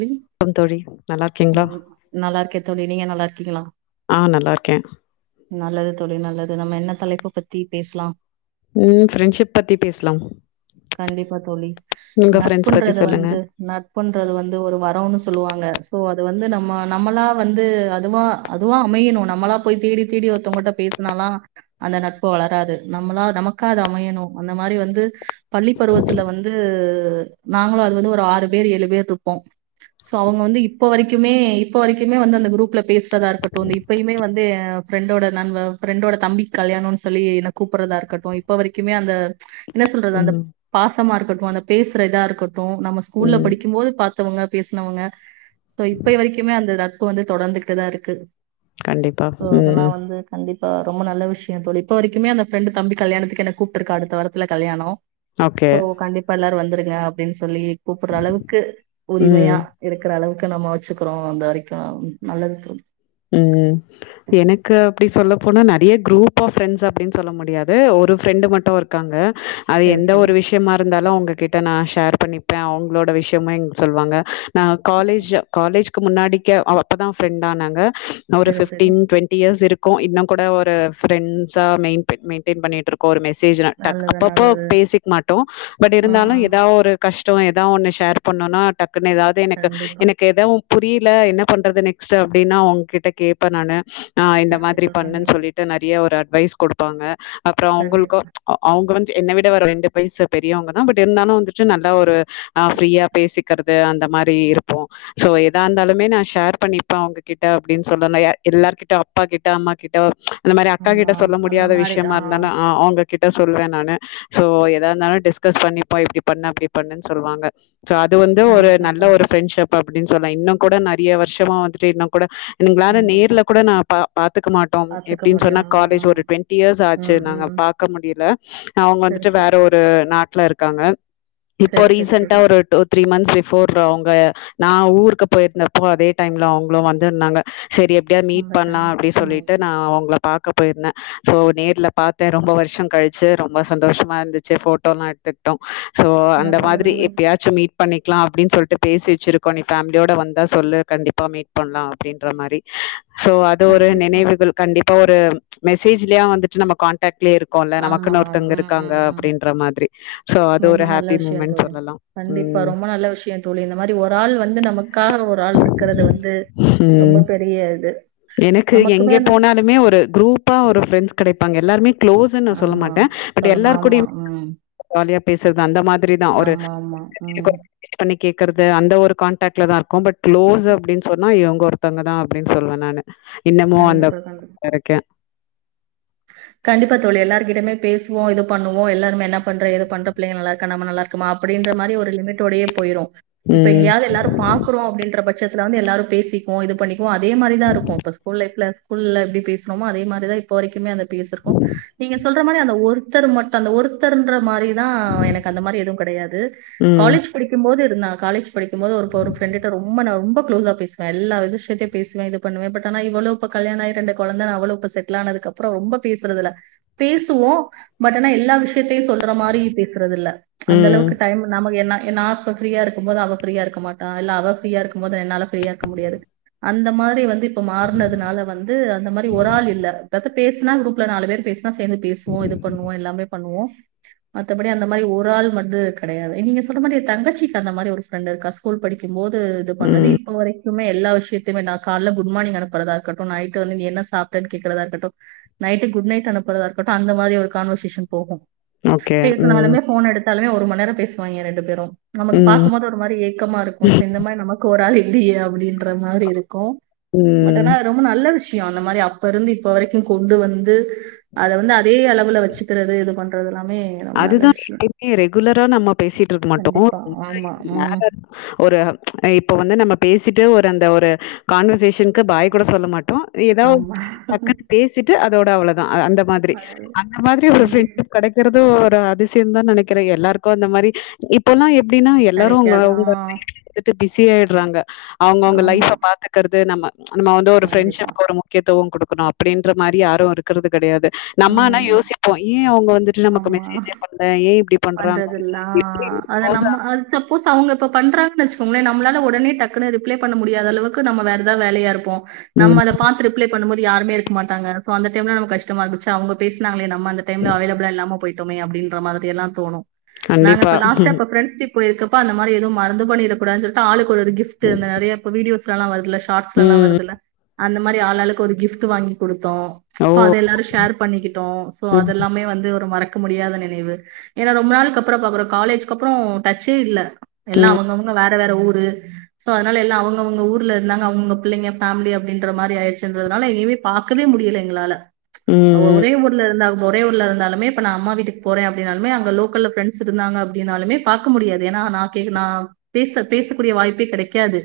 ழி கம் தோழி நல்லா இருக்கீங்களா உம் நல்லா இருக்கே தோழி நீங்க நல்லா இருக்கீங்களா ஆ நல்லா இருக்கே நல்லது தோழி நல்லது நம்ம என்ன தலைப்ப பத்தி பேசலா ம் ஃப்ரெண்ட்ஷிப் பத்தி பேசலாம் கண்டிப்பா தோழி உங்க ஃப்ரெண்ட்ஸ் பத்தி நட்புன்றது சொல்லுங்க வந்து நட்புன்றது வந் வரோனு சொல்லுவாங்க சோ அது வந்து நம்ம நம்மளா வந்து அதுவா அதுவா அமையணு நம்மளா போய் தேடி தேடி ஒருத்தவங்கட்ட பேசுனால்லா அந்த நட்பு வளராது நம்மளா நமக்கா அது அமையணு அந்த மாரி வந்து பள்ளி பருவத்துல வந்து நாங்களு அது வந்து ஒரு ஆறு பேர் ஏழு பேர் போ சோஅவுங்க வந்து இப்ப வரைக்குமே இப்ப வரைக்குமே வந்து அந்த குரூப்ல பேசுறதாருக்கட்டு த இப்பயுமே வந்து ஃப்ரெண்டோட நண்ப ஃப்ரெண்டோட தம்பிக்கு கல்யாணொன் சொல்லி என்ன கூப்பறதாருக்கட்டு இப்ப வரைக்குமே அந்த என்ன சொல்றது அந்த ம் பாசமாருக்கட்டு அந்த பேசுற இதா இருக்கட்டு நம்ம ஸ்கூல்ல ம் படிக்கும்போது பா த்தவங்க பேசுனவங்க சோ இப்பய வரைக்குமே அந்த நட்பு வந்து தொடந்துகிட்டுதா இருக்கு கண்டிப்பா சோ, உம் உம் அதெல்லாம் வந்து கண்டிப்பா ரொம்ப நல்ல விஷ்யொ தோழி இப்ப வரக்குமே அந்த ஃப்ரெண்டு தம்பி கல்யாணத்துக்கு என்ன கூப்ட்டுருக்கா அடுத்த வாரத்துல கல்யாணொ ஓகே போ கண்டிப்பா எல்லாரு வந்துருங்க அப்டின் சொல்லி கூப்புட்றளவுக்கு உரிமையா ம் இருக்குறளவு கு நம்ம வச்சுக்றோ அந்த வரைக்கூ நல்லது தோ ம். எனக்கு அப்டி சொல்லப்போனா நெறைய குரூப் ஆஃப் ஃப்ரெண்ட்ஸ் அப்டின் சொல்ல முடியாது ஒரு ஃப்ரெண்டு மட்டூ இருக்காங்க அது சரி எந்த ஒரு விஷ்யமாருந்தாலூ வுங்க கிட்ட நா ஷேர் பண்ணிப்பே அவுங்களோட விஷ்யமே எங் சொல்வாங்க நா சரி காலேஜ காலேஜ் கு முன்னாடிக்க அவ அப்பதா ஃப்ரெண்டானாங்க ந ஒரு சரி சரி ஃபிஃப்டீன் ட்வெண்டி இயர்ஸ் இருக் கோ இன்னூ கூட ஒரு ஃப்ரண்ட்ஸா மெயின் ப் மெயின்டெயின் பண்ணிட்ருக்கோ ஒரு மெஸ் சேஜா டக் நல்லது அப்போப்போ நல்லது பேசிக் மாட்டோ பட் ஆ இருந்தாலூ ஆ ஏதாவ் ஒரு கஷ் ட்டோ ஏதாவ ஒன்னு ஷேர் பண்ணூன்னா டக் குன்னு ஏதாவ்து எனக்கு கண்டிப்பா எனக்கு எதூம் புரில என்ன பண்றது நெக்ஸ்ட் அப்டின்னா அவுங் கிட்ட கேப்பே நானு ஆ இந்த மாத்ரி கண்டிப்பா பண்ணுன்னு கண்டிப்பா சொல்லிட்டு நெறைய ஒரு அட் வைஸ் குடுப்பாங்க அப்றோ அவுங்குள்கூ கண்டிப்பா அ அவுங்கன் என்ன விட ஒரு ரெண்டு பயசு பெரியவங்கதா பட் இருந்தாலூ வந்துட்டு நல்லா ஒரு ஆ ஃப்ரீயா பேசிக்கறது அந்த மாரி இருப்போ சோ ஏதா இருந்தாலுமே நா ஷேர் பண்ணிப்ப அவுங்ககிட்ட அப்டின் சொல்லல ய எல்லார்கிட்ட அப்பா கிட்ட அம்மா கிட்ட அந்த மாரி அக்கா கிட்ட ஆமா சொல்ல அந்த முடியாத மாரி விஷ்யமா ஆ இருந்தாலூ அ அவுங்கக் கிட்ட சொல்லுவே நானு ஸோ ஏதா இருந்தாலூ டிஸ்கஸ் பண்ணிப்போ இப்டி பண்ணு அப்டி பண்ணு சொல்லுவாங்க சோ அது வந்து ஒரு கண்டிப்பா நல்ல தோழி ஒரு ஃப்ரெண்ட்ஷிப் அப்டின் சொல்லா இன்னோ கூட நெறைய வருஷமா வந்துட்டு இன்னோ கூட நீங்ளான்னு கண்டிப்பா நேர்ல கூட நா பா த்துக்க மாட்டோம் பாத்துக்க எப்டின் முடியு சொன்னா ம் காலேஜ் ஒரு ட்வெண்ட்டி இயர்ஸ் ஆச்சு ம் ம் நாங்க ம் பாக்க முடியல அவங்க சரி வந்துட்டு சரி வேற ஒரு நாட் ட்ல இருக்காங்க இப்போ சரி சரி ரீசெண்ட்டா சரி ஒரு டூ த்ரீ மந்த் பிஃபோர் அவுங்க நா ஊருக்கு போயிருந்தப்போ அதே டைம்ல அவுங்களூ வந்துருந்தாங்க செரி எப்படியாத் மீட் அந்த பணலா டைம் அப்டி ம் சொல்லிட்டு நா உங்கள பாக்க போயிருந்தே சோ நேர்ல பாத்தே ரொம்ப வருஷோ கழிச்சு ரொம்ப சந்தோஷமா இருந்துச்சு ஃபோட்டோலா எடுத்துக்ட்டோ சோ அந்த நல்லது மாரி நல்லது எப்பயாச்சு மீட் பண்ணிக்லா அப்டின்னு சொல்லிட்டு பேசி வெச்சிருக்கோ நீ ஃபேமிலியோட வந்தா சொல்லு கண்டிப்பா மீட் பண்லா அப்டின் ன்ற மாரி சோ அது ஒரு கண்டிப்பா நினைவுகள் கண்டிப் இப்போ ஒரு மெசேஜ்லயே வந்துட்டு நம்ம காண்டெக்ட் ஆமா ம் ம் ம் அப்டின்ற மாதிரி சோ அது ஒரு ரொம்ப நல்ல ஹாப்பி விஷயோ மூமெண்ட் தோழி சொல்லலாம் கண்டிப்பா ம் ரொம்ப நல்ல விஷயோ தோழி இந்த மாரி ஒரு ஆள் வந்து நமக்காக ஒரு ஆள்ருக்கறது வந்து ரொம்ப ம் பெரிய இது எனக்கு நமக்குமே எங்க அந்த போனாலுமே ஒரு குரூப்பா ஒரு ஃப்ரெண்ட்ஸ் கடைப்பாங்க எல்லாருமே க்ளோஸ்ன் நா சொல்ல ஆமா. மாட்டே பட் சொல்லுமா எல்லார் ஆமா. கூடயூ ம். ஜாலியா பேசுறது அந்த மாதிரி தா ஒரு [inaudible] ஆமாமா. ம். கேக்கறது அந்த ஒரு கான்டேக்ட்ல தா இருக்கோ பட் க்ளோஸ் அப்டின் சொன்னா இவங் ஒருத்தங்கதா அப்படின்னு சொல்வ நானு இன்னமு அந்த கண்டிப்பா, இருக்கே கண்டிப்ப தோழி எல்லாருகிட்டையுமே பேசுவோ இது பண்ணுவோ எல்லாருமே என்ன பண்ற ஏது பண்ற பிள்ளைங்கள நல்லாருக்கா நம்ம நல்லாருக்கமா அப்படின்ற மாரி ஒரு லிமிட்டோடையே போயிரு இப்ப ம் இங்கயாது எல்லாரு பாக்றோ அப்டின்ற பட்சத் துல வந்து எல்லாரு பேசிப்போ இது பண்ணிப்போ அதே மாரிதா இருக்கு இப்ப ஸ்கூல் லைப்ல ஸ்கூல்ல எப்படி பேசுனோமோ அதே மாரிதா இப்போ வரைக்குமே அந்த பேசிருக்கோ நீங்க சொல் ற மாரி அந்த ஒருத்தர் மட்டு அந்த ஒருத்தருன்ற மாரி லா எனக்கு அந்த மாரி எதுவு கெடையாது ம் காலேஜ் படிக்கும்போது நா காலேஜ் படிக்கும்போது ஒரு ஒரு ஃப்ரெண்டுட்ட ரொம்ப ரொம்ப க்ளோஸா பேசுவ எல்லா விஷயத்தையு பேசுவே இது பண்ணுவ பட் ஆனா இவளு இப்ப கல்யாண ஆயி ரெண்டு கொழந்தன்னு அவளு ப்ப செட்டில் ஆனதுக்கப்றோ ரொம்ப பேசுறது இல்ல பேசுவோ பட் ஆனா எல்லா விஷயத்தையு சொல்ற மாரி பேசுறது இல்ல அந்த ம் அளவுக்கு டைம் நமக்கு என்ன நா இப்ப ஃப்ரீயா இருக்கும்போது அவ ஃப்ரீயா இருக்க மாட்டா இல்ல அவ ஃப்ரீயா இருக்கும்போது என்னால ஃப்ரீயா இருக்க முடியாது அந்த மாரி வந்து இப்ப மாறுனதுனால வந்து அந்த மாரி ஒரு ஆள் இல்ல அதாது பேசுனா குரூப் ல நாலு பேரு பேசு னா சேந்து பேசுவோ இது பண்னுவோ எல்லாமே பண்ணுவோ மத்தபடி அந்த மாரி ஒரு ஆள் வந்து கெடையாது நீங்க சொல்ற மாரி எ தங்கச்சிக்கு அந்த மாரி ஒரு ஃபிரெண்ட் இருக்கா ஸ்கூல் படிக்குபோது ம் இது பண்ணது இப்ப வரைக் ப்புமே எல்லா விஷயதியுமே நா கால்ல குட் மானிங் அனுப்பறதா ஆகட்டு நைட்டு வந்து நீ என்ன சாப்ட்டன்னு கேக்கறதா ருக்கட்டு நைட்டு குட்நைட் அனுப்புறதா இருக்கட்டு அந்த மாரி ஒரு கான்வர்சேஷன் போகு ஓகே பேச ம் நாலுமே போன் எடுத்தாலுமே ஒரு மண்நேரம் பேச வாங்க ரெண்டு பேரு நமக்கு பாக்கு போது ஒரு மாரி ஏக்கமா இருக்கோ ம் ச்செ இந்த மாரி நமக்கு ஒர் ஆள் இல்லையா அப்படின்னு ஒரு மாரி ருக்கு பட் ம் ஆனா ரொம்ப நல்ல விஷ் அந்த மாரி அப்பருந்து இப்ப வரைக்கு கூ வந்து வந்து அத வந்து அதே அளவுல வச்சுக்கிறது இது பண்றதுலாம் அதுதா [unintelligible] ரெகுலரா நம்ம பேசிட்டு ருக்கு மட்டோ கண்டிப்பா ஆமா ம் [unintelligible] ஒரு இப்ப வந்து நம்ம பேசிட்டு ஒரு அந்த ஒரு கான்வர்சேஷன்க்கு பாய் கூட சொல்ல மாட் ஏதாவது ஆமா டக்குனு பேசிட்டு தோட அவள அந்த மாதிரி அதாவது அந்த மாதிரி ஒரு கண்டிப்பா பிரெண்ட்ஷிப் கெடைக்கறது ஒரு அதிசயோதா நெனைக்கற எல்லாருக்கு அந்த மாரி இப்பல்லா அப்படின்னா எல்லாரு உங்க கிடைக்காது ஆ உங்க [inaudible] பிஸியாயிடுறாங்க அவுங்கவுங்க ஆமா லைஃப்ப பாத்துக்குறது நம்ம நம்முன்ன வந்து ஒர் கண்டிப்பா ஃப்ரெண்ட்ஷி்க்கு ஒரு முக்கியத்துவம் குடுப் க்கணும் அப்டின்ற மாரி யாரு இருக்குறது கெடையாது நம்மன்னா ம் யோசிப்போம் ஈ அவுங்க வந்துட்டு நம்ம க்கு மெசேஜே பண்ற ஏ இப்பிடி பண்றதுல்லா அஹா அத நம்ம தப்போஸ் அவுங்க இப்ப பண்றாங் நனச்சுக்கோங்குலே நம்முனால்ல உடன டக்குன்ன ரிப்ளை பண்ண முடியாதளவுக்கு நம்ம வேற எதாவ் வேலையா இருப்போ நம்ம ம். அத பாத்து ரிப்ளை பண்ணும் போது க்கு யாருமே இருக்க மாட்டாங்க சோ அந்த டைமில்ல கஷ்டமா இருக்கு எச்ச அவுங்க பேசுனாங்லே நம்ம டைம்ல அவைலப்புலா இல்லாம போய்டோமே இப்டின்ற மாதிரில்லா தோணு நாங்க கண்டிப்பா. இப்ப லாஸ்ட்டா இப்ப ஸ்ரெண்ஸ்டிப் போயிருக்கப்ப அந்த மாரி எது மறந்து பணி இருக்குடாதுன்ன சொல்லிட் ஆளுங் ஒரு கிஃப்ட்டு இந்த நெறியா இப்ப வீடியோஸ் லால வருதுல ஷார்ட்ஸ் எல்லா ம். வருதுல்ல அந்த மாதிரி ஆள் ஆளுக்கு ஒரு கிஃப்ட் வாங்கி குடுத் தோ ஓ! அது எல்லாரு ஷேர் பண்ணிக்கிட்டோ சோ ம். அது எல்லாமே வந்து ஒர் மறக் க்க முடியாத நினைவு ஏன்னா ரொம்ப நாளுக்கு அப்புறோ பாக்குறோ காலேஜுக்குஜ அப்புறோ டச்சே இல்ல எல்லா ம். அவுங்கவுங்க வ வேற வேற ஊரு சோ அதுனால எல்லா அவுங்கவுங்க ஊருல்ல இருந்தாங்க அவுங்கவுங்க பிள்ளைங்க ஃபேமிலி அப்பிடின்ற மாதிரி ஆயிருச்சுன்றதுனால எங்கியுமே பாக்கவே முடியல்ல எங்குளால்ல அவ ம். ம். ஒரே ஊர்ல இருந்தா ஒரே ஊருலால இருந்தாலுமே இப்ப நா அம்மா வீட்டுக்கு போறே அப்டின்னாலுமே அங் ங்க லோக்கல்ல ப்ரெண்ட்ஸ் இருந்தாங்க அப்டின்னாலுமே பாக்க முடியாது ஏனா நா கேக் நா பேச பேசக்கூடிய வாய்ப்பே கெடைக்காது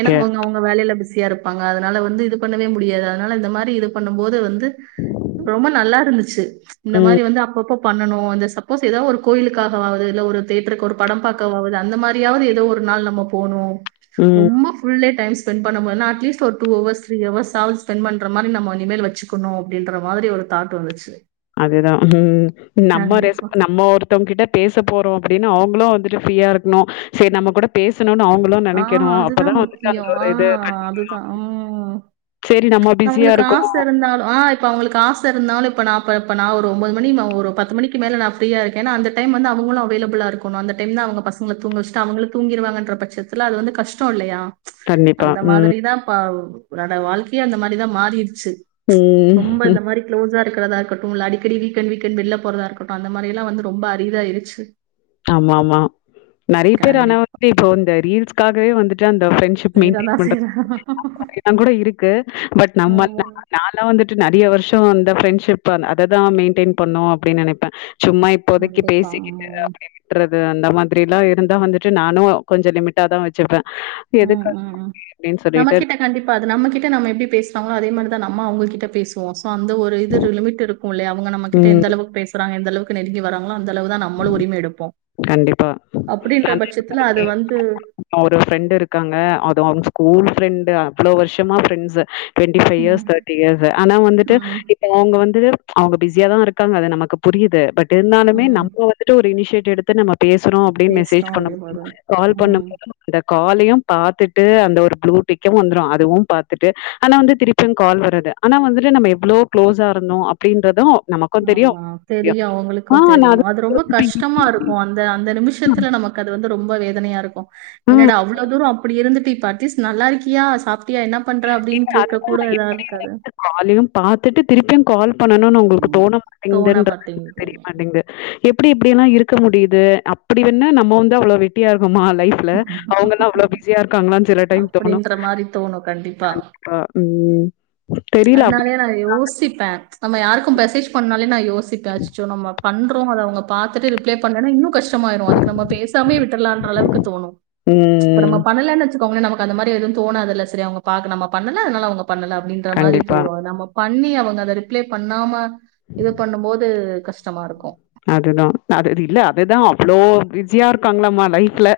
என்ன அவுங்க அவுங்க வேலையில்ல பிஸி ஸியா இருப்பாங்க அதுனால வந்து இது பண்ணவே முடியாது அதுனால இந்த மாரி இது பண்ணும் போது வந்து ரொம்ப நல்லா இருந்துச்சு இந்த ம். மாரி வந்து அப்பப்போ பண்ணனு இந்த சப் போஸ் எதாவுது ஒரு கோயிலுக்காகவகுது இல்ல ஒரு தேட்டருக்கு ஒர் படம் பார்க்கவாது அந்த மாதிரியாவது ஏதோ ஒரு நாள் நம்ம போணும் ம். ரொம்ப ஃபுல்லேட் டைம் ஸ்பெண்ட் பண்ண போது அட்லீஸ் ஒரு டூ ஹவர்ஸ் த்ரீ ஹவர்ஸ்சாது ஸ்பெண் பண்ற மாரி நம்ம இனிமேல் வெச்சுக்குனு அப்பின்ற மாதிரி ஒரு தாட்டு வந்துச்சு அதேதா உம் நம்ம ரெஸ் கண்டிப்பா. நம்ம ஒர் ஒருத்தவங்க கிட்ட பேச போறோ அப்டின்னு அவங்களு வந்துட்டு ஃப்ரீயா இருக்கணு சேரி நம்ம கூட பேச ஆஹ் அதுதா முக்கியோ அந்த ஒரு இது ஆஹ் கண்டிப்பா அதுதா உம் சரி நம்ம பிஸியா அவங்களுக்கு இருக்கோம். ஆச இருந்தாலு ஆஹ் இப்ப அவங்களுக்கு ஆச இருந்தாலு இப்ப நா அப்பப்ப நா ஒரு ஒம்பது மணி ஒரு பத்து மணிக் மேல நான் ஃப்ரீயா இருக்கன்ன அந்த டைம் வந்து அவங்களு அவைலபுளா இருக்கனு அந்த டைம் தா அவங்க பசச்கள தூங்கவச்சிட்டு அவங்களு தூங்கிருவாங்கன்ற பட்சத் துல்ல அது வந்து கஷ்டோ இல்லையா கண்டிப்பா. அந்த ம். மாதிரிதா பா உன்னோட வாழ்க்கையே அந்த மாதிரிதா மாறிடுச்சு ரொம்ப இந்த ம். மாரி க்ளோஸா இருக்குறதா இருக்கட்டு இல்ல அடிக்கடி வீக்கெண்ட் வீக்கெண்ட் வெள்ள போறத இருகட்டு அந்த மாரில்லா வந்து ரொம்ப அரிதாய்ருச்சு ஆம்மாமா நெறைய பேர் ஆனா கண்டிப்பா. வந்து இப்போ வந்த ரீல்ஸ்காகவே வந்துட்டு ப்ரெண்ட்ஷிப் மெயின்டைன் செய்றதான் பண்றது செய்றேன். [inaudible] ல்லா கூட இருக்கு பட் நம்ம ஆமா. [inaudible] நாள வந்துட்டு நெறைய வருஷ அந்த ஃப்ரெண்ட்ஷிப் அததா மெயின்டெய்ன் பண்ணணு அப்படின்னு நினைப்ப சும்மா இப்போதைக்கி கண்டிப்பா. பேசிக்கிட்டு ம். விட்றது அந்த மாதிரில்லா இருந்தா வந்துட்டு நானு கொஞ்சோ லிமிட்டா தா வெச்சுப்ப உம் உம் உம் நம்ம கிட்ட கண்டிப்பா அது நம்ம கிட்ட நம்ம எப்படி பேசு நம்ம அதே மாதிரிதா நம்ம அவங்க கிட்ட பேசுவோ அந்த ஒரு இது லிமிட் இருக்கு இல்லையா அவங்க நம்ம கிட்ட ம். எந்த அளவுக் பேசுறாங்க எந்த அளவுக் நெருங்கி வராங்க அந்த அளவு தா நம்மளு உரிம எடுப்போ கண்டிப்பா. அப்படின்ற நான் பட்சத்துல அது வந்து ஒரு ஃப்ரெண்ட் இருக்காங்க அது அவங்க ஸ்கூல் ப்ரெண்டு் அவ்ளோ வருஷமா ப்ரெட்ண்ஸ் டுவெண்ட்டி ஃபை ம், இயர்ஸ் தேட்டி இயர்ஸ் ஆனா வந்துட்டு ம், இப்ப அவங்க வந்து அவங்க பிஸியா தா இருக்காங்க அது நமக்கு புரியுது பட் இருந்தாலுமே ம். நம் டூ ஒரு இனிஷேட் எடுத்து நம்ம பேசுறோ அப்டின்னு மெசேஜ் பேசுறோம் பண்ண அப்படின்னு முடியு வரும். கால் பண்ண ம். [unintelligible] காலையு பாத்துட்டு அந்த ஒரு ப்ளூ டிக்கு வந்துடு அதுவு பாத்துட்டு ஆனா வந்து திருப்பியு கால் வரது ஆனா வந்துட்டு நம்ம எவ்ளோ க்ளோஸா இருந்தோ அப்படின்றது ஆமா தெரியு அவங்களுக்கு நான் தெரியு அதான் அது ரொம்ப யோசிப்பேன். கஷ்டமா இருக்கு அந்த அந்த நிமிஷத்துல நமக்கு அது வந்து ரொம்ப ரொம்ப வேதனையா இருக்கு என்னடா அவ்ளோ தூரோ அப்படி இருந்துட்டு இப் இப்ப அட்லீஸ்ட் நல்லா இருக்கியா சாப்டியா என்ன பண்ற அப்டின்னு கேட்க கூட அதுதான் எதா எப்படி இருக்காது வந்து காலையும் பாத்துட்டு திருப்பியு கால் பண்ணனு உங்களுக்கு ம் தோண தோண மாட்டேங்கன்றத மாட்டேங்குது தெரிய மாட்டிங்கது இப் ப்ப எப்படியெல்லாம் இருக்க முடியுது அப்படி வண்ண நம்ம வந்து அவ்வளோ வெட்டியா இரு மா லைஃப்ல அவங்கல்லாம் அவ்வளவு பிஸியா இருக்காங்களனு அப்படின்ற மாதிரி தோணும் கண்டிப்பா உம் அதனாலயே நான் யோசிப்பேன் நம்ம யாருக்கும் மெசேஜ் பண்ணாலே ந யோ சிப்பா [unintelligible] நம் பண்றோம் அதை அவங்க பாார்த்தட்டு ரிப்ளை பண்ணா இன்னும் கஷ்டமாயிரும் அதுக்கு நம்ம பேசாமே விட்டுலாம் அளவுக்கு தோணும் இ ம். நம்ம பண்ணல நமக்கு அந்த மாரி எதும் தோனாதுல்ல சரி நம்ம பண்ணல அவங்க பண்ணல அந்த மாரி கண்டிப்பா. போயிரும் நம்ம பண்ணி அவங்க அதை ரிப்ளை பண்ணாம இது பண்ணும் போது கஷ்டமா இருக்கும் அதுதான் அது இல்ல அதுதான் அவ்வளோ பிஸியா இருக்காங்களம்மா லைஃப்ல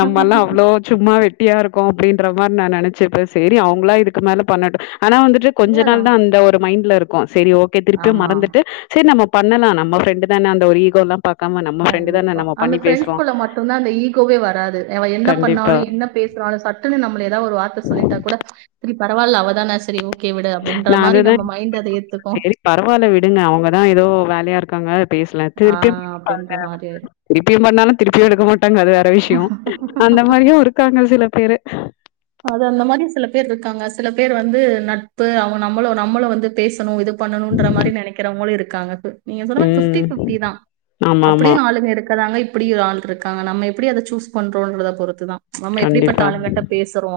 நம்மல்லாம் அவ்வளவு சும்மா வெட்டியா இருக்கோம் அப்படின்ற மாரி நான் நினைச்சேப்ப சரி அவங்களா இதுக்கு மேல பண்ணட்டும் ஆனா வந்துட்டு கொஞ்ச நாள் அவ்வளவுதான் தான் அந்த ஒரு மைண்ட்ல இருக்கு சரி ஓகே திருப்பியும் ஆமா மறந்துட்டு சரி நம்ம பண்ணலாம் நம்மஃப்ரண்ட் தான அந்தோ ஈகோல்லா கண்டிப்பா அந்த பிரப்ரெண்ட்ஸ்குள்ள மட்டும்தா அந்த ஈகோவே வராது அவ என்ன கண்டிப்பா. பண்ணாலும் என்ன பேசுறாலும் சட்டுன்னு நம்மள ஏதாவ ஒரு வார்த்தை சொல்லிட்டா கூட சரி பரவில்ல அவதானா சரி ஓகே விடு அப்படின்ற நா மாரி அததா நம்ம மைண்ட் அத [inaudible] ஏத்துக்கும். சேரி பரவால்ல் விடுங்க அவங்கதா எதோ வேல்யா இருக்காங்க பேஸ்லா ஆ திருப்பியு அப்படின்ற மாரி ஆயிரும். திருப்பியு பண்ணாலு திருப்பியு எடுக்க மாட்டாங்க அது வேற டவிஷ்யோ அந்த மாரியு இருக்காங்க சில பேரு அது அந்த மாரி சில பேர் இருக்காங்க சில பேர் வந்து நட்பு அவ்ங்க நம்மளு நம்மளு வந்து பேசணு இது பண்ணணுன்ற மாரி நெனக்கிறவங்களு இருக் காங்க தோ நீங்க சொல்ற ஃபிப்டி ம். ஃபிப்டி தா ஆமாமா. அப்படியு ஆளுங்க இருக் சொல்றாங்க இப்புடி ஒரு ஆள் இருக்காங்க நம்ம எப்டி அத சூஸ் பண்றோ அப்டின்றத பொறுத்து தா கண்டிப்பா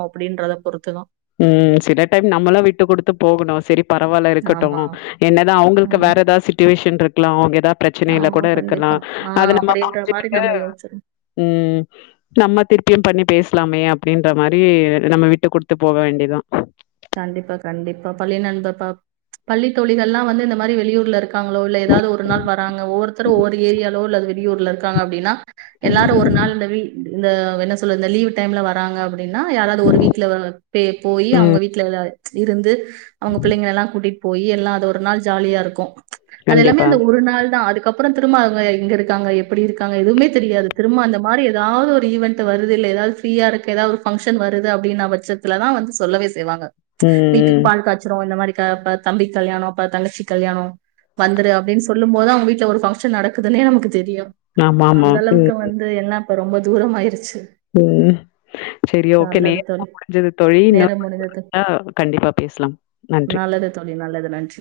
அப்டின்றத பொறுத்துதா ம் சில டைம் நம்மளா விட்டு குடுத்து போகணு செரி பரவால்ல இருக்கட்டு ஆமா. என்னதா அவுங்கள்க்கு ம். வேற ஏதாது சிட்டுவேஷன் இருக்கலா அவ்ங்க ஏதாத் ப்ரச்சனைல ஆமா, கூட இருக்கலா கண்டிப்பா. ஆ அத நம்ம அப்படின்ற மாரி புரிஞ்சிகிட்டு நம்ம யோசிச்சிரும். ம் நம்ம திருப்பியு பண்ணி பேஸ்லா மே அப்டின்ற மாரி நம்ம விட்டு குடுத் து போக வேண்டியதா கண்டிப்பா கண்டிப்பா பள்ளி நண்ப பாப் பள்ளி தோழிகள்லா வந்து இந்த மாரி வெளியூர்ல இருக்காங்ளோ இல்ல ஏதாது ஒரு நாள் வராங்க ஒவ்வொருத்தர் ஒவ்வொரு ஏரியாலோ இல்லது வெளியூர்ல இருக்காங்க அப்டின்னா எல்லாரு ஒரு நாள் இந்த வீ் இந்த என்ன சொல்றது இந்த லீவு டைம்ல வராங்க அப்புடு டின்னா யாராது ஒரு வீட்ல வ பே போயி அவுங்க ம். வீட் ட்ல எல்லாரு இருந்து அவுங்க பிள்ளைங்கள்லா கூட்டிட்டு போயி எல்லா அது ஒரு நாள் ஜாலியா இருக்கு அது எல்லாமே கண்டிப்பா. அந்த ஒரு நாள்தா அதுக்கப் அப்றோ திரும்ப அவ்ங்க எங்க இருக்காங்க எப்டி இருக்காங்க எதுமே தெரியாது திரும்ப அந்த மாரி ஏதாவ்து ஒரு ஈவன்ட்டு வருது இல்ல ஏதாது ஃப்ரீயா இருக்கு ஏதாவ்து ஒரு ஃபங்க்ஷன் வருது அப்டின்னா பட்ச்சத்துல தா வந்து சொல்லவே செய்வாங்க ம், வீட்டுக்கு ம். பால் காச்சுறோ அந்த மாரி க ப தம்பிக்கு கல்யாணோ ப தங்கச்சிக்கு கல்யாணோ வந்துரு அப்டின் சொல்லும்போது அவவ்ங்க வீட்டல ஒரு ஃபங்க்ஷன் நடக்குதுனே நமக்கு தெரியு ஆமாமா. அந்த அளவுக்க ம், வந்து என்னப் ரொம்ப தூரமாயிர்ச் ம் செரி ஓகே நல்லது நேரமோ தோழி. முடிஞ்சிது தோழி இன்னொரு நேரம் வாய்ப்பு முடிந்தது. கெடச்சா அ கண்டிப்பா பேஸ்லா நன்றி நல்லது தோழி. நல்லது. நன்றி.